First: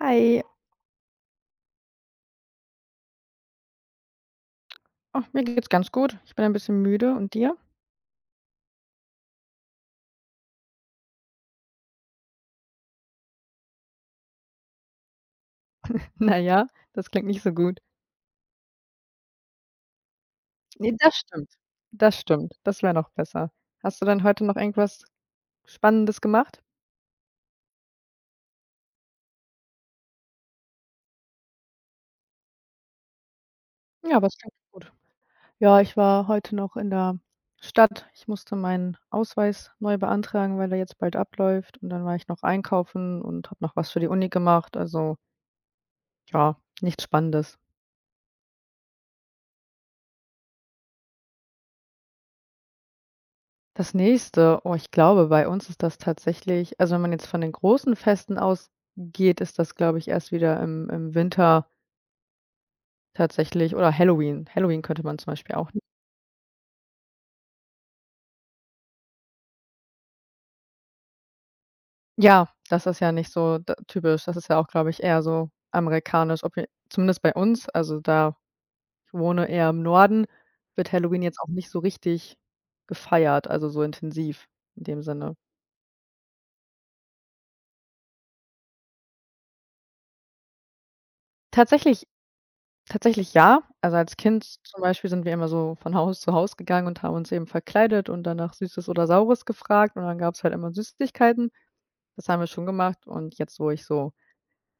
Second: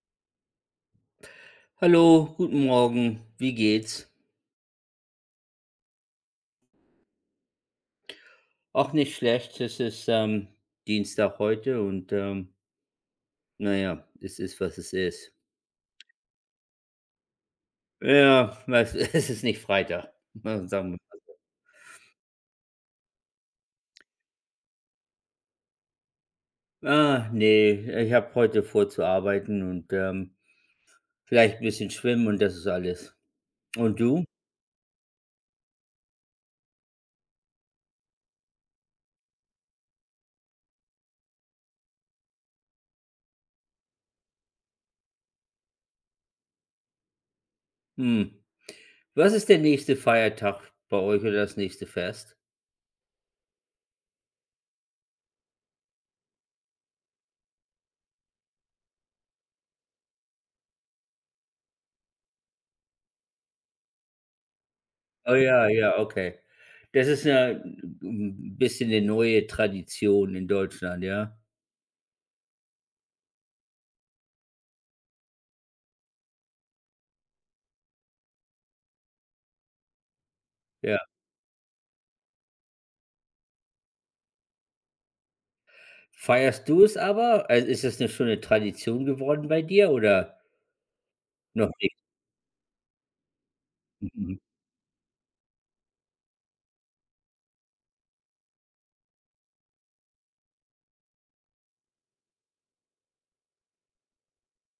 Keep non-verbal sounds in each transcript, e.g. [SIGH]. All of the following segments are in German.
Hi, Hallo, guten Morgen. Wie geht's? ach, mir geht's ganz gut. Ich bin ein bisschen müde und dir? Auch nicht schlecht. Es ist Dienstag heute und naja, es ist, was es ist. [LAUGHS] Na ja, das klingt nicht so gut. Ja, was, [LAUGHS] es ist nicht Freitag. [LAUGHS] Na, sagen Ne, das wir. stimmt. Das stimmt. Das wäre noch besser. Hast du denn heute noch irgendwas Spannendes gemacht? Ah, nee, ich habe heute vor zu arbeiten und vielleicht ein bisschen schwimmen und das ist alles. Und Ja, du? was? Klingt gut. Ja, ich war heute noch in der Stadt. Ich musste meinen Ausweis neu beantragen, weil der jetzt bald abläuft, und dann war ich noch einkaufen und habe noch was für die Uni gemacht. Also, ja, nichts Spannendes. Hm. Was ist der nächste Feiertag bei euch oder das nächste Fest? Das nächste, oh, ich glaube, bei uns ist das tatsächlich, also, wenn man jetzt von den großen Festen ausgeht, ist das, glaube ich, erst wieder im Winter tatsächlich, oder Halloween. Halloween könnte man zum Oh Beispiel ja, auch. ja, okay. Das ist ja ein bisschen eine neue Tradition in Deutschland, ja? Ja, das ist ja nicht so d typisch. Das ist ja auch, glaube ich, eher so amerikanisch, ob je zumindest bei uns, also da, ich wohne eher im Norden, wird Ja. Halloween jetzt auch nicht so richtig gefeiert, also so intensiv in dem Sinne. Feierst du es aber? Also, ist das 'ne schöne Tradition geworden bei dir oder noch nicht? Tatsächlich Tatsächlich ja. Also, als Mhm. Kind zum Beispiel sind wir immer so von Haus zu Haus gegangen und haben uns eben verkleidet und dann nach Süßes oder Saures gefragt, und dann gab es halt immer Süßigkeiten. Das haben wir schon gemacht, und jetzt, wo ich so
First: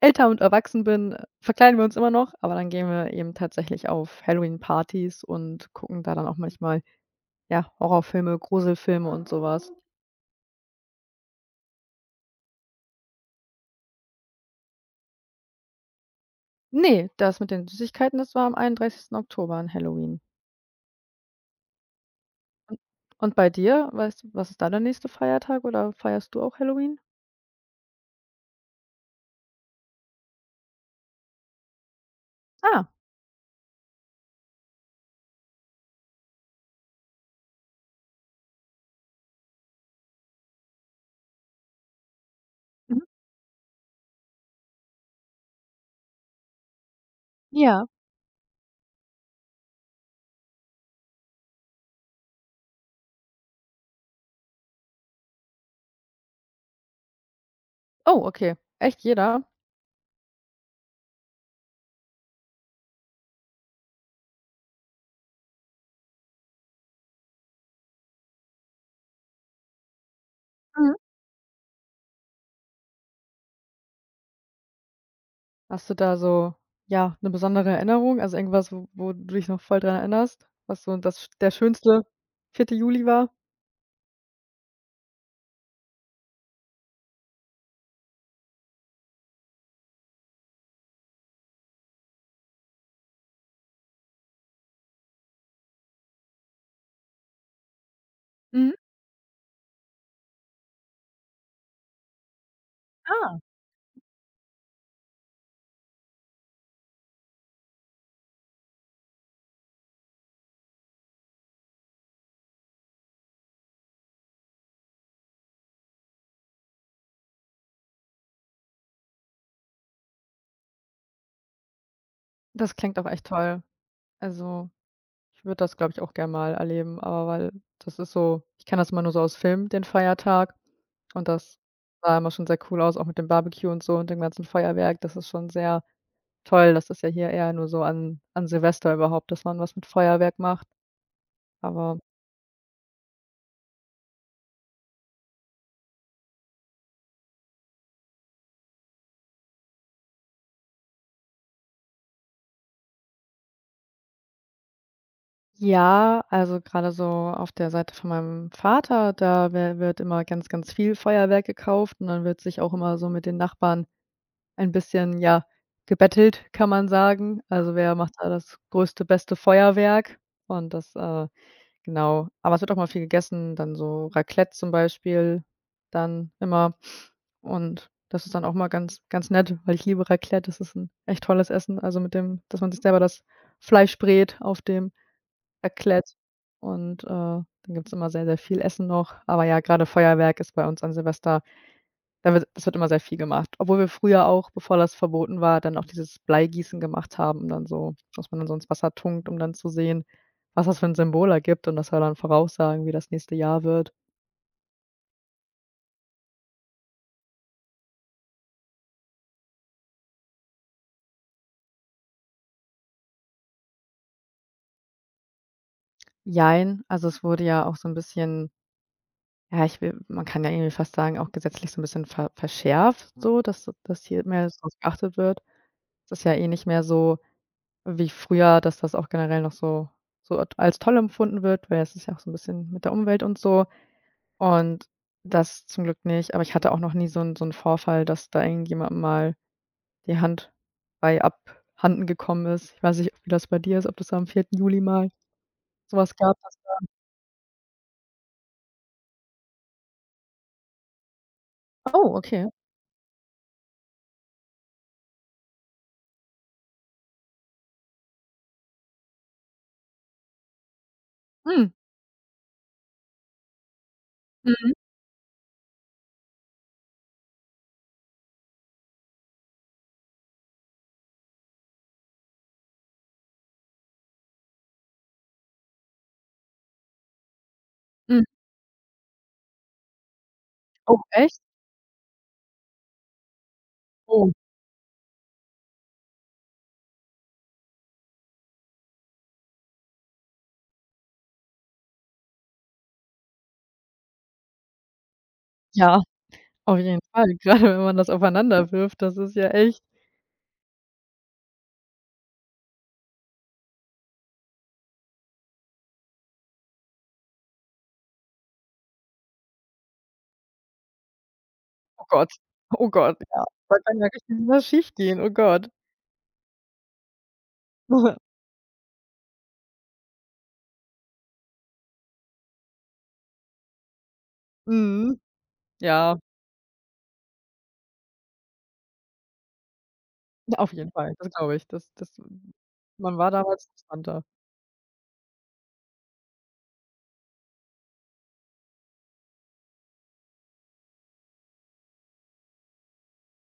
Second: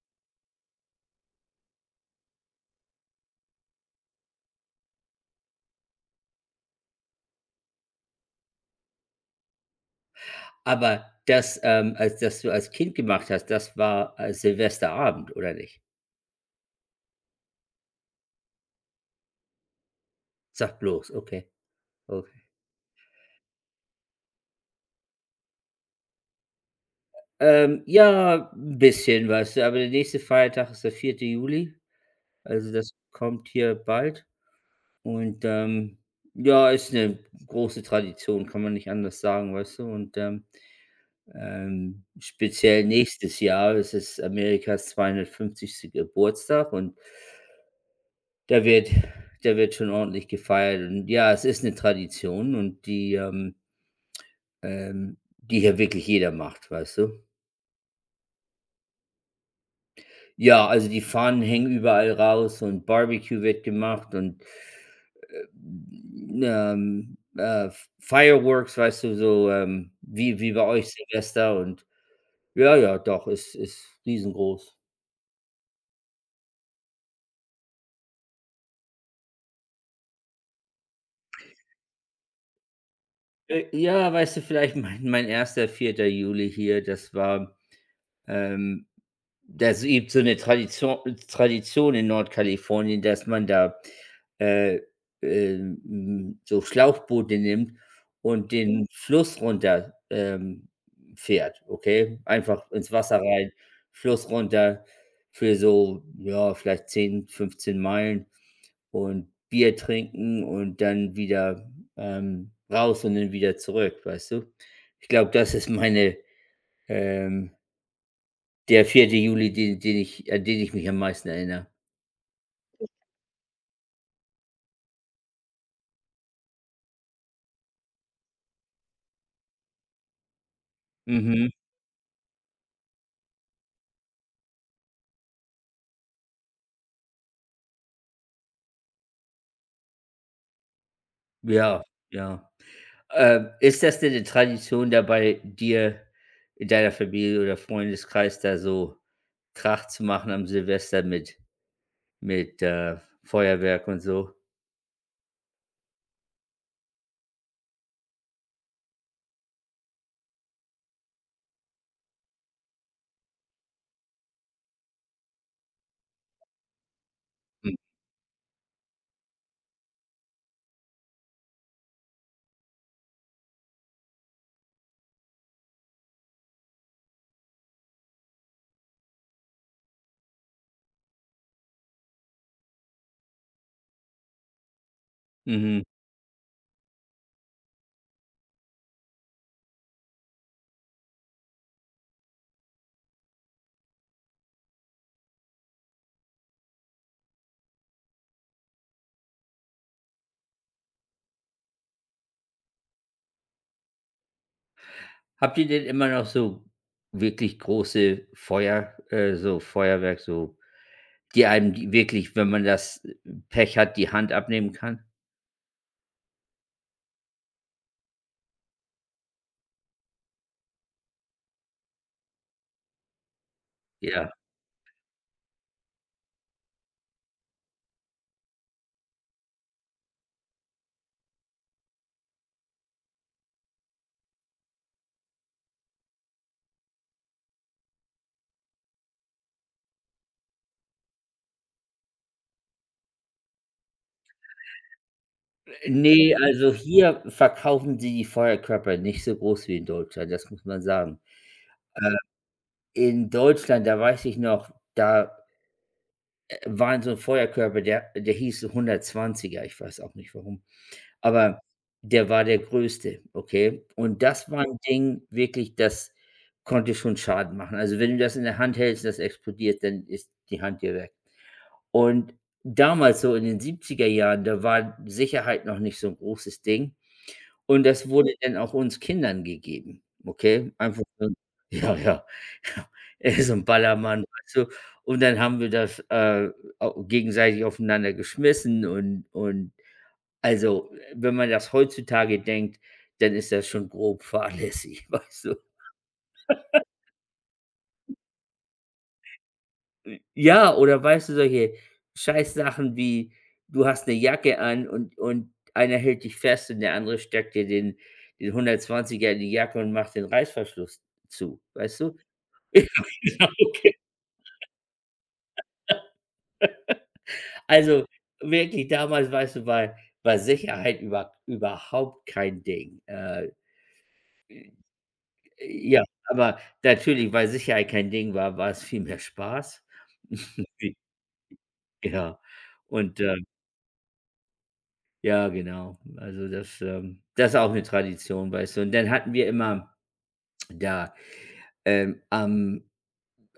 älter und erwachsen bin, verkleiden wir uns immer noch, aber dann gehen wir eben tatsächlich auf Halloween-Partys und gucken da dann auch manchmal, ja, Horrorfilme, Gruselfilme und sowas. Was. Aber das, als das du als Kind gemacht hast, das war, Silvesterabend, oder nicht? Ne, das mit den Süßigkeiten, das war am 31. Oktober an Halloween. Sag bloß, okay, okay. Und bei dir? Weißt du, was ist da der nächste Feiertag, oder feierst du auch Halloween? Ja, 'n bisschen, weißt du, aber der nächste Feiertag ist der vierte Juli, also Ah, das kommt hier bald und, ja, ist 'ne große Tradition, kann man nicht anders sagen, weißt du? Und, speziell mhm. nächstes Jahr ist es Amerikas 250. Geburtstag und Ja. da wird da wird schon ordentlich gefeiert, und ja, es ist eine Tradition, und die hier wirklich jeder macht, weißt du? Oh, okay. Echt jeder? Ja, also die Fahnen hängen überall raus und Barbecue wird gemacht und, ähm, äh, Fireworks, weißt du, so, wie bei euch Mhm. Silvester, und ja, ja, doch, ist riesengroß. Hast du da so, ja, eine besondere Erinnerung? Also, irgendwas, wo du dich noch voll dran erinnerst, was so das sch der schönste 4. Juli war? Ja, weißt du, vielleicht mein erster vierter Juli hier, das war, ähm das gibt so eine Tradition in Nordkalifornien, dass man da, äh, so Schlauchboote nimmt und Mhm. den Fluss runter, fährt, okay? Einfach ins Wasser Ah. rein, Fluss runter für so, ja, vielleicht 10 bis 15 Meilen und Bier trinken und dann wieder, raus und dann wieder zurück, weißt du? Ich glaube, das ist meine, ähm der vierte Juli, den ich mich am meisten erinnere. Das klingt auch echt toll. Also, ich würde das, glaube ich, auch gern mal erleben, aber weil, das ist so, ich kenne das immer nur so aus Filmen, den Feiertag, und Mhm. das sah immer schon sehr cool aus, auch mit dem Barbecue und so und dem ganzen Feuerwerk. Das ist schon sehr toll. Das ist ja hier eher nur so an Silvester überhaupt, dass man was mit Feuerwerk macht, Ja, aber... ja. Ist das denn 'ne Tradition da bei dir in deiner Familie oder Freundeskreis, da so Krach zu machen am Silvester mit Feuerwerk und so? Ja, also gerade so auf der Seite von meinem Vater, da wer wird immer ganz, ganz viel Feuerwerk gekauft, und dann wird sich auch immer so mit den Nachbarn ein bisschen, ja, gebettelt, kann man sagen. Also, Hm. wer macht da das größte, beste Feuerwerk, und das, genau. Aber es wird auch mal viel gegessen, dann so Raclette zum Beispiel dann immer. Und das ist dann auch mal ganz ganz nett, weil ich liebe Raclette. Das ist ein echt tolles Essen, also mit dem, dass man sich selber das Fleisch brät auf dem Mhm. Raclette, und, dann gibt's immer sehr, sehr viel Essen noch. Aber ja, grade Feuerwerk ist bei uns an Silvester, da wird das wird immer sehr viel gemacht. Obwohl wir früher auch, bevor das verboten war, dann auch dieses Bleigießen gemacht haben, und dann so, dass man dann so ins Wasser tunkt, um dann zu sehen, was das für 'n Symbol ergibt, und das soll dann voraussagen, wie das nächste Jahr wird. Habt ihr denn immer noch so wirklich große Feuer so Feuerwerk, so die einem die wirklich, wenn man das Pech hat, die Hand abnehmen kann? Jein, also es wurde ja auch so 'n bisschen, ja, ich will, man kann ja irgendwie fast sagen, auch gesetzlich so 'n bisschen verschärft, so, dass hier Ja. mehr drauf geachtet wird. Es ist ja eh nicht mehr so wie früher, dass das auch generell noch so als toll empfunden wird, weil es ist ja auch so ein bisschen mit der Umwelt und so, und das zum Glück nicht. Aber ich hatte auch noch nie so 'n Vorfall, dass da irgendjemandem mal die Hand bei abhanden gekommen ist. Ich weiß nicht, wie das bei dir ist, ob das am 4. Juli mal so was Nee, gab, dass... also hier verkaufen sie die Feuerkörper nicht so groß wie in Deutschland, das muss man sagen. Äh, Oh, okay. in Deutschland, da weiß ich noch, da, waren so 'n Feuerkörper, der hieß 120er, ich weiß auch nicht warum, aber Mhm. der war der größte, okay? Und das war Mhm, 'n Ding wirklich, das konnte schon Schaden machen. Also, wenn du das in der Hand hältst, das explodiert, dann ist die Hand dir weg. Und damals so in den 70er Jahren, da war Sicherheit noch nicht so 'n großes Ding. Und das mhm. wurde dann auch uns Kindern gegeben, okay? Oh, Einfach so, echt? ja, ja, [LAUGHS] ja. So 'n Ballermann, Oh, weißt du? Und dann haben wir das, au gegenseitig aufeinander geschmissen, und also, wenn man das heutzutage denkt, dann ist das schon grob fahrlässig, [LAUGHS] weißt du? ja, auf jeden Fall. [LAUGHS] Gerade wenn man das aufeinander wirft, das ist ja echt... Ja, oder weißt du, solche Scheißsachen wie: du hast eine Jacke an, und einer hält dich fest, und der andere steckt dir den 120er in die Jacke und macht den Reißverschluss zu, weißt Oh du? [LAUGHS] Gott, Ja, oh Gott, ja. genau, Da okay. kann ja richtig was schiefgehen, oh Gott. Also, [LAUGHS] wirklich damals, weißt du, war Sicherheit überhaupt kein Ding. Mhm. Ja, Ja, aber natürlich, weil Sicherheit kein Ding war, war es viel mehr Spaß. auf [LAUGHS] jeden Fall, das glaube ich. Das das Ja. Man Und, war damals entspannter. ja, genau. Also, das, das ist auch eine Tradition, weißt du? Und dann hatten wir immer da, ähm, am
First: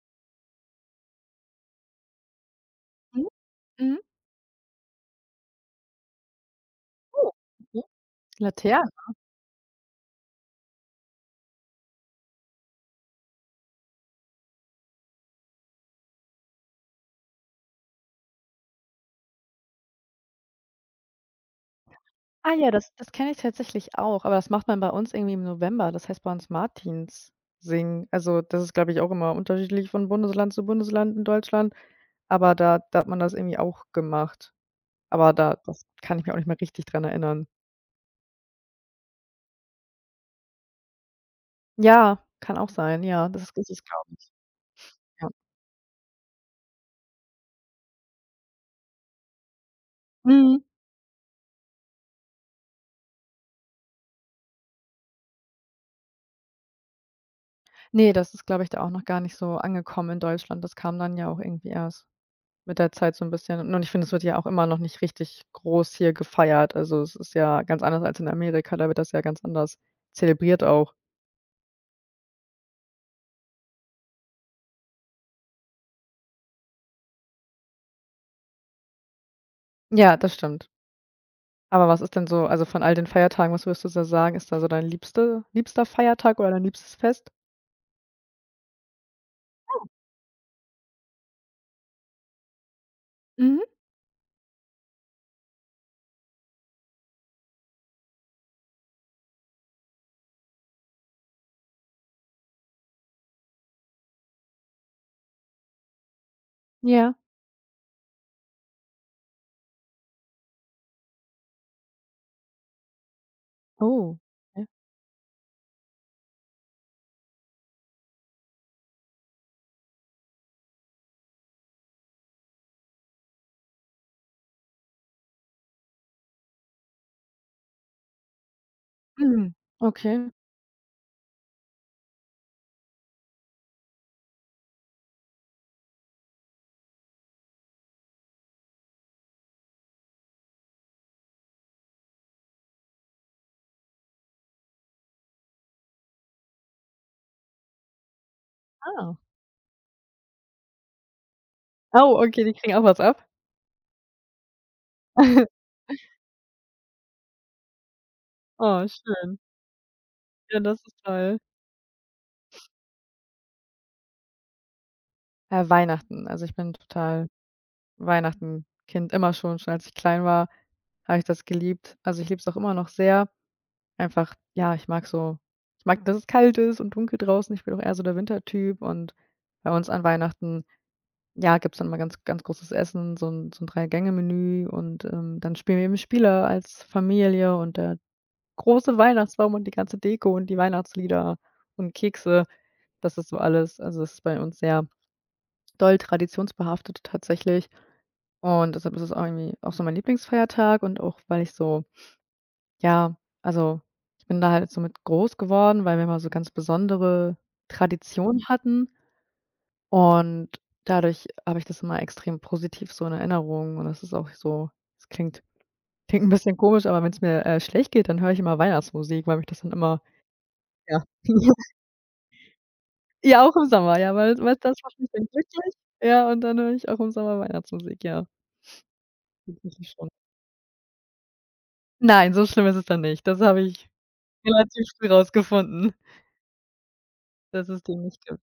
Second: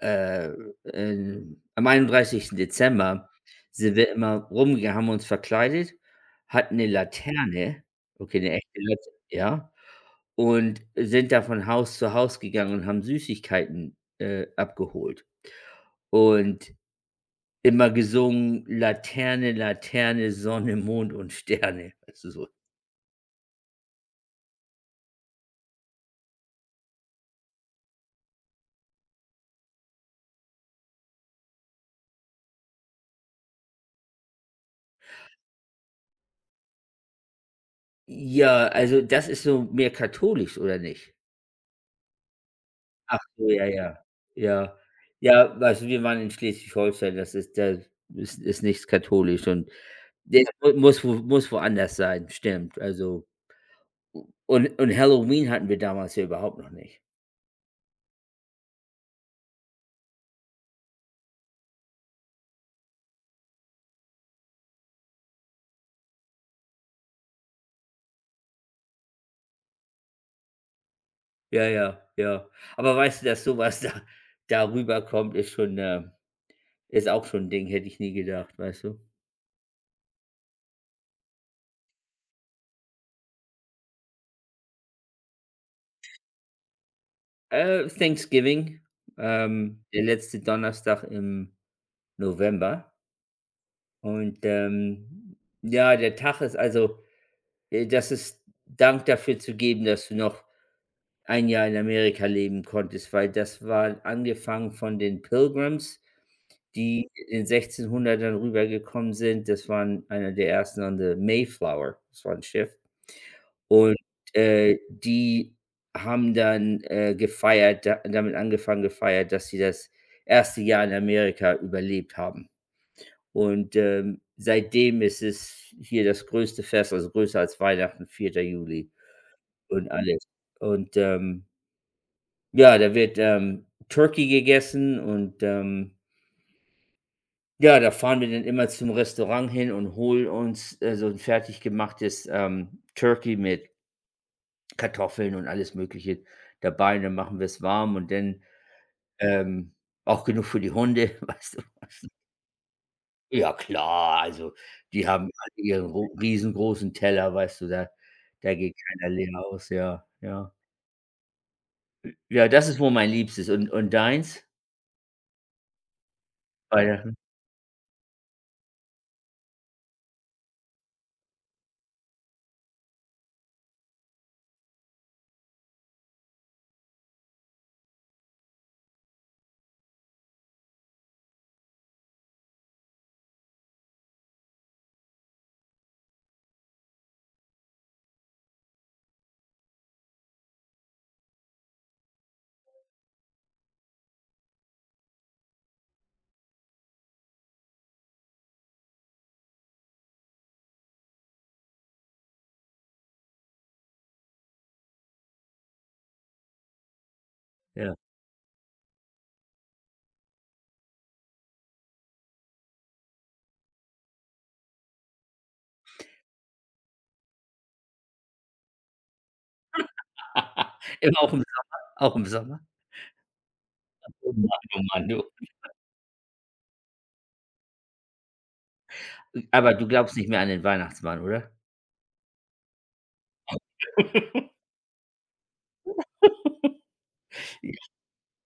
äh, am einunddreißigsten Mhm, Dezember sind mhm. wir immer rumgegangen, haben uns verkleidet, hatten eine Oh, Laterne, mhm. okay, eine echte Laternen. Laterne, ja, und sind da von Haus zu Haus gegangen und haben Süßigkeiten, abgeholt und immer gesungen: „Laterne, Laterne, Sonne, Mond und Sterne", also so. Ah ja, das kenne ich tatsächlich auch, aber das macht man bei uns irgendwie im November. Das heißt bei uns Martins. Also, das ist, glaube ich, auch immer unterschiedlich von Bundesland zu Bundesland in Deutschland, aber da hat man das irgendwie auch gemacht. Aber da das kann ich mich auch nicht mehr richtig dran erinnern. Ja, also das ist so mehr katholisch, oder nicht? Ja, kann auch sein. Ach Ja, das so, ist ja, richtig, ja. glaube ich. Ja. Ja. Ja, weißt du, wir waren in Schleswig-Holstein, das ist da ist ist nichts katholisch, und das Mhm. mu muss wo muss woanders sein, stimmt. Also, und Halloween hatten wir damals ja überhaupt noch nicht. Ne, das ist, glaube ich, da auch noch gar nicht so angekommen in Deutschland. Das kam dann ja auch irgendwie erst. Mit der Zeit so 'n bisschen, und ich finde, es wird ja auch immer noch nicht richtig groß hier gefeiert. Also, es ist ja ganz anders als in Amerika, da wird das ja ganz anders zelebriert auch. Ja, ja, ja. Aber weißt du, dass sowas da darüber kommt, ist auch schon 'n Ding, hätte ich nie gedacht, weißt du? Ja, das stimmt. Aber was ist denn so, also, von all den Feiertagen, was würdest du so sagen, ist da so dein liebster Feiertag oder dein liebstes Fest? Thanksgiving, der letzte Donnerstag im November Mhm, und, ja, der Tag ist also das ist Dank dafür zu geben, dass du noch ein Jahr in Amerika leben konntest, weil das war angefangen von den Pilgrims, die ja. in den 1600ern rübergekommen sind. Das waren einer der ersten an der Mayflower, das war ein Schiff. Und, Oh, okay. Die haben dann, gefeiert da damit angefangen gefeiert, dass sie das erste Jahr in Amerika überlebt haben. Und, seitdem ist es hier das größte Fest, also größer als Weihnachten, vierter Juli. Mhm. Und alles. Okay. Und, ja, da wird, Turkey gegessen und, ja, da fahren wir dann immer zum Restaurant hin und holen uns, so ein fertig gemachtes, Turkey mit Kartoffeln und alles Mögliche dabei, und dann machen wir es warm und dann, Ah. ähm, auch genug für die Hunde, [LAUGHS] weißt du? Oh, okay, die kriegen auch was ab? Ja klar, also, die haben alle [LAUGHS] ihren ro riesengroßen Teller, weißt du, da geht Oh, keiner leer schön. aus, ja, ja. Ja, das ist toll. Ja, das ist wohl mein Liebstes. und deins? Weihnachten. Also, ich bin Weihnachten? total Weihnachten-Kind immer schon, schon als ich klein war. Habe ich das geliebt. Also, ich liebe es auch immer noch sehr. Einfach, ja, ich mag, dass es kalt ist und dunkel draußen. Ich bin auch eher so der Wintertyp, und bei uns an Weihnachten, ja, gibt es dann mal ganz ganz großes Essen, so ein, Drei-Gänge-Menü, und, dann spielen wir eben Spiele als Familie und der große Weihnachtsbaum und die ganze Deko und die Weihnachtslieder und Kekse. Das ist so alles, also, es ist bei uns sehr doll traditionsbehaftet tatsächlich, und deshalb ist es auch irgendwie auch so mein Lieblingsfeiertag, und auch, weil ich so... Ja, also, ich bin da halt so mit groß geworden, weil wir immer so ganz besondere Ja. Traditionen hatten, und dadurch habe ich das immer extrem positiv so in Erinnerung, und das ist auch so, es klingt 'n bisschen komisch, aber wenn es mir, schlecht geht, dann höre ich immer Weihnachtsmusik, weil mich das dann immer... [LAUGHS] Ja. Immer auch im [LAUGHS] auch im Sommer? Ja, auch im Sommer, ja, weil weil das Oh macht Mann, mich du. dann glücklich. Ja, und dann höre ich auch im Sommer Weihnachtsmusik, ja, Aber du tatsächlich schon. glaubst nicht mehr an den Weihnachtsmann, oder? Nein, so schlimm ist es dann nicht. Das habe ich [LAUGHS] relativ früh rausgefunden, dass es den nicht gibt.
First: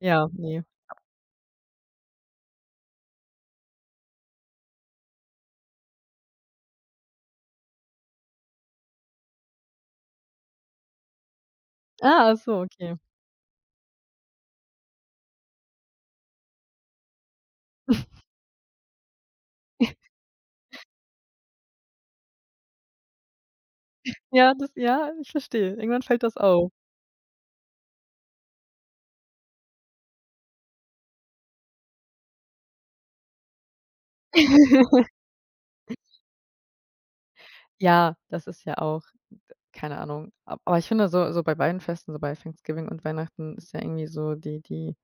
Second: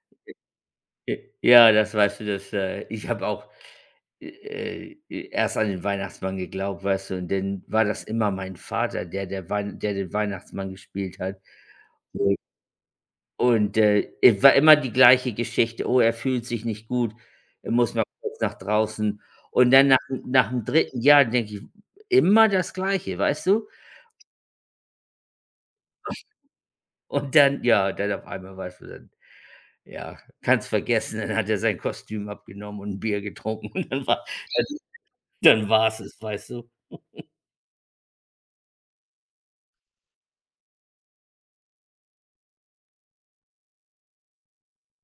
Ja, nee. J ja, das weißt du, ich habe auch, erst an den Weihnachtsmann geglaubt, weißt du, und dann war das immer mein Vater, der den Weihnachtsmann gespielt hat. Ah, So. ach so, okay. Und, es war immer die gleiche Geschichte: „Oh, er fühlt sich nicht gut, er muss mal kurz nach draußen." Und dann nach dem dritten Jahr denke ich immer das Gleiche, weißt du? Ja, das, ja, ich verstehe. Irgendwann fällt das auf. Und dann, ja, dann auf einmal warst du dann, ja, kannst vergessen, dann hat er sein Kostüm abgenommen und ein Bier getrunken [LAUGHS] und dann war [LAUGHS] dann [LAUGHS] dann war's es, weißt du? Ja, das ist ja auch, keine Ahnung. A Aber ich finde so bei beiden Festen, so bei Thanksgiving und Weihnachten, ist ja irgendwie so die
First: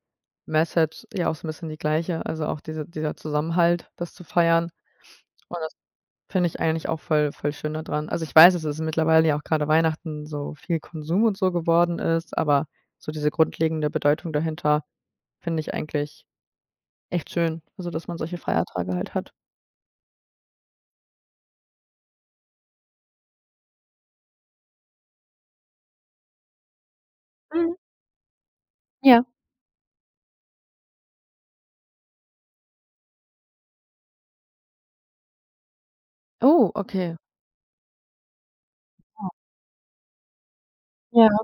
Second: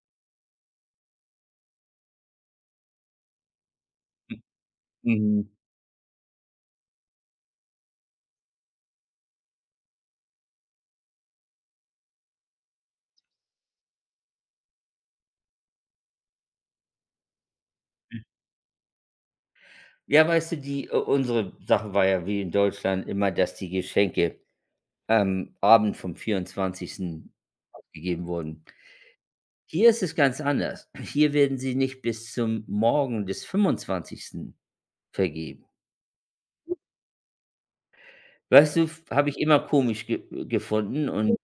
Message ja auch so 'n bisschen die gleiche, also auch dieser Zusammenhalt, das zu feiern. Mhm. Und das finde ich eigentlich auch voll voll schön da dran. Also, ich weiß, dass es mittlerweile ja auch grade Weihnachten so viel Konsum und so geworden ist, aber so diese grundlegende Bedeutung dahinter finde ich eigentlich echt schön, also dass man solche Feiertage halt hat. Ja, weißt du, die u unsere Sache war ja wie in Deutschland immer, dass die Geschenke am Abend vom 24. abgegeben wurden. Ja. Hier ist es ganz anders. Hier werden sie nicht bis zum Morgen des 25. vergeben. Oh, okay. Weißt du, habe Ah. ich immer komisch ge gefunden, Ja. und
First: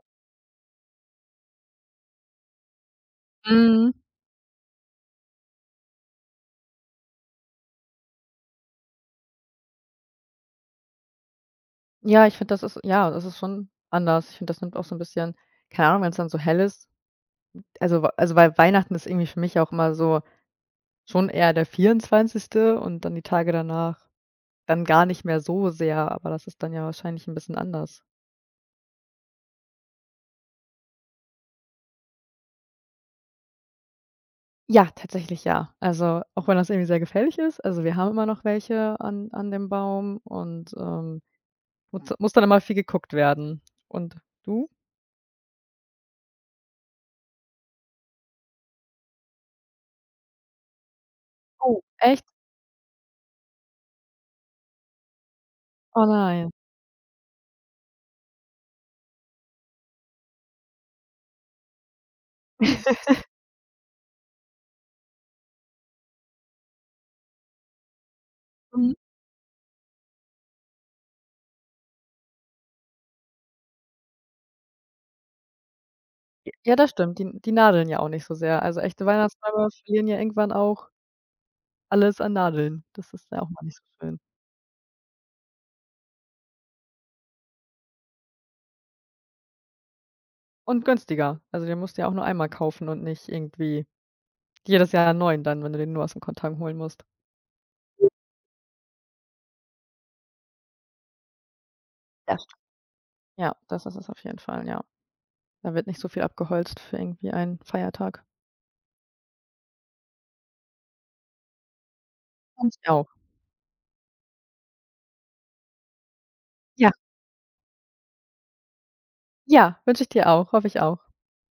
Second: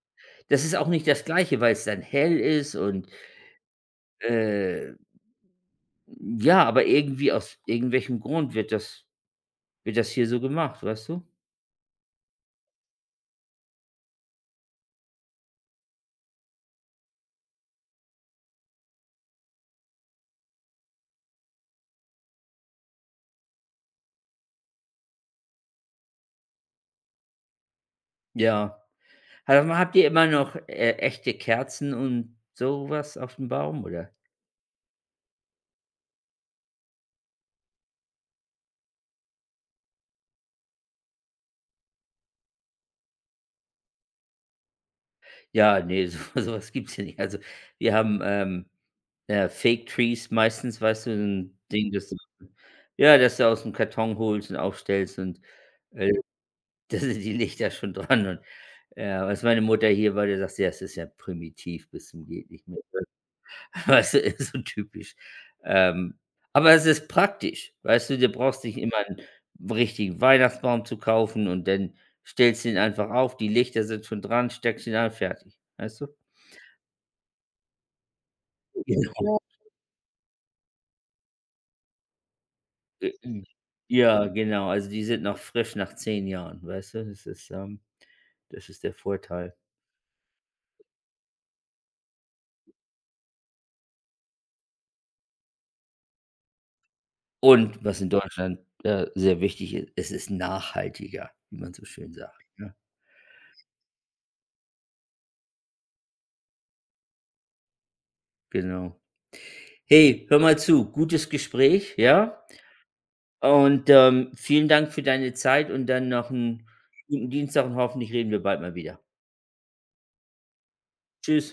das ist auch nicht das Gleiche, weil es dann hell ist Mhm. Äh, ja, aber irgendwie aus irgendwelchem Grund wird das hier so gemacht, weißt du? Ja, ich finde, das ist ja, das ist schon anders. Ich finde, das nimmt auch so 'n bisschen, keine Ahnung, wenn's dann so hell ist. Also, wei also, weil Weihnachten ist irgendwie für mich auch immer so schon eher der 24. und dann die Tage danach dann gar nicht mehr so sehr, aber das ist dann ja wahrscheinlich 'n bisschen anders. Ja. Sag mal, habt ihr immer noch, echte Kerzen und sowas auf dem Baum, oder? Ja, tatsächlich ja. Also, auch wenn das irgendwie sehr gefährlich ist. Also, wir haben immer noch welche an dem Baum, und, muss dann immer viel geguckt werden. Und du? Ja, ne, so [LAUGHS] so gibt's hier nicht. Also, wir haben, Fake Trees meistens, weißt du, so ein Oh, Ding, das du echt? [LAUGHS] ja, das du aus dem Karton holst und aufstellst und, Oh äh, [LAUGHS] nein. da sind die Lichter schon dran, und ja, was meine Mutter hier war, die sagt: „Ja, es ist ja primitiv bis zum geht nicht mehr." [LAUGHS] [LAUGHS] Weißt du, ist so typisch. Ähm, aber es ist praktisch, weißt du, du brauchst nicht Mhm. immer einen richtigen Weihnachtsbaum zu kaufen, und dann stellst du ihn einfach auf, die Lichter sind schon dran, steckst ihn an, fertig, weißt du? [LAUGHS] Ja, das stimmt. Die nadeln ja auch nicht so sehr. Also, echte Genau. Weihnachtsbäume verlieren ja irgendwann auch alles an Nadeln. Das ist ja J auch mal nicht so schön. Ja, genau, also die sind noch frisch nach 10 Jahren, weißt du? Das ist der Vorteil. Und günstiger. Also, den musst du ja auch nur einmal kaufen und nicht irgendwie jedes Jahr 'n neuen dann, wenn du den nur aus'm Kontergan holen musst. Und was in Deutschland, sehr wichtig ist, es ist nachhaltiger, wie man so schön sagt, Das st ne? Ja, das ist es auf jeden Fall, ja. Da wird nicht so viel abgeholzt für irgendwie einen Feiertag. Genau. Hey, hör mal zu, gutes Gespräch, ja? Wünsche ich auch. Und, vielen Dank für deine Zeit und dann noch einen Ja, guten Dienstag, und hoffentlich reden wir bald mal wieder. ja, wünsche ich dir auch. Hoffe ich auch. Tschüss.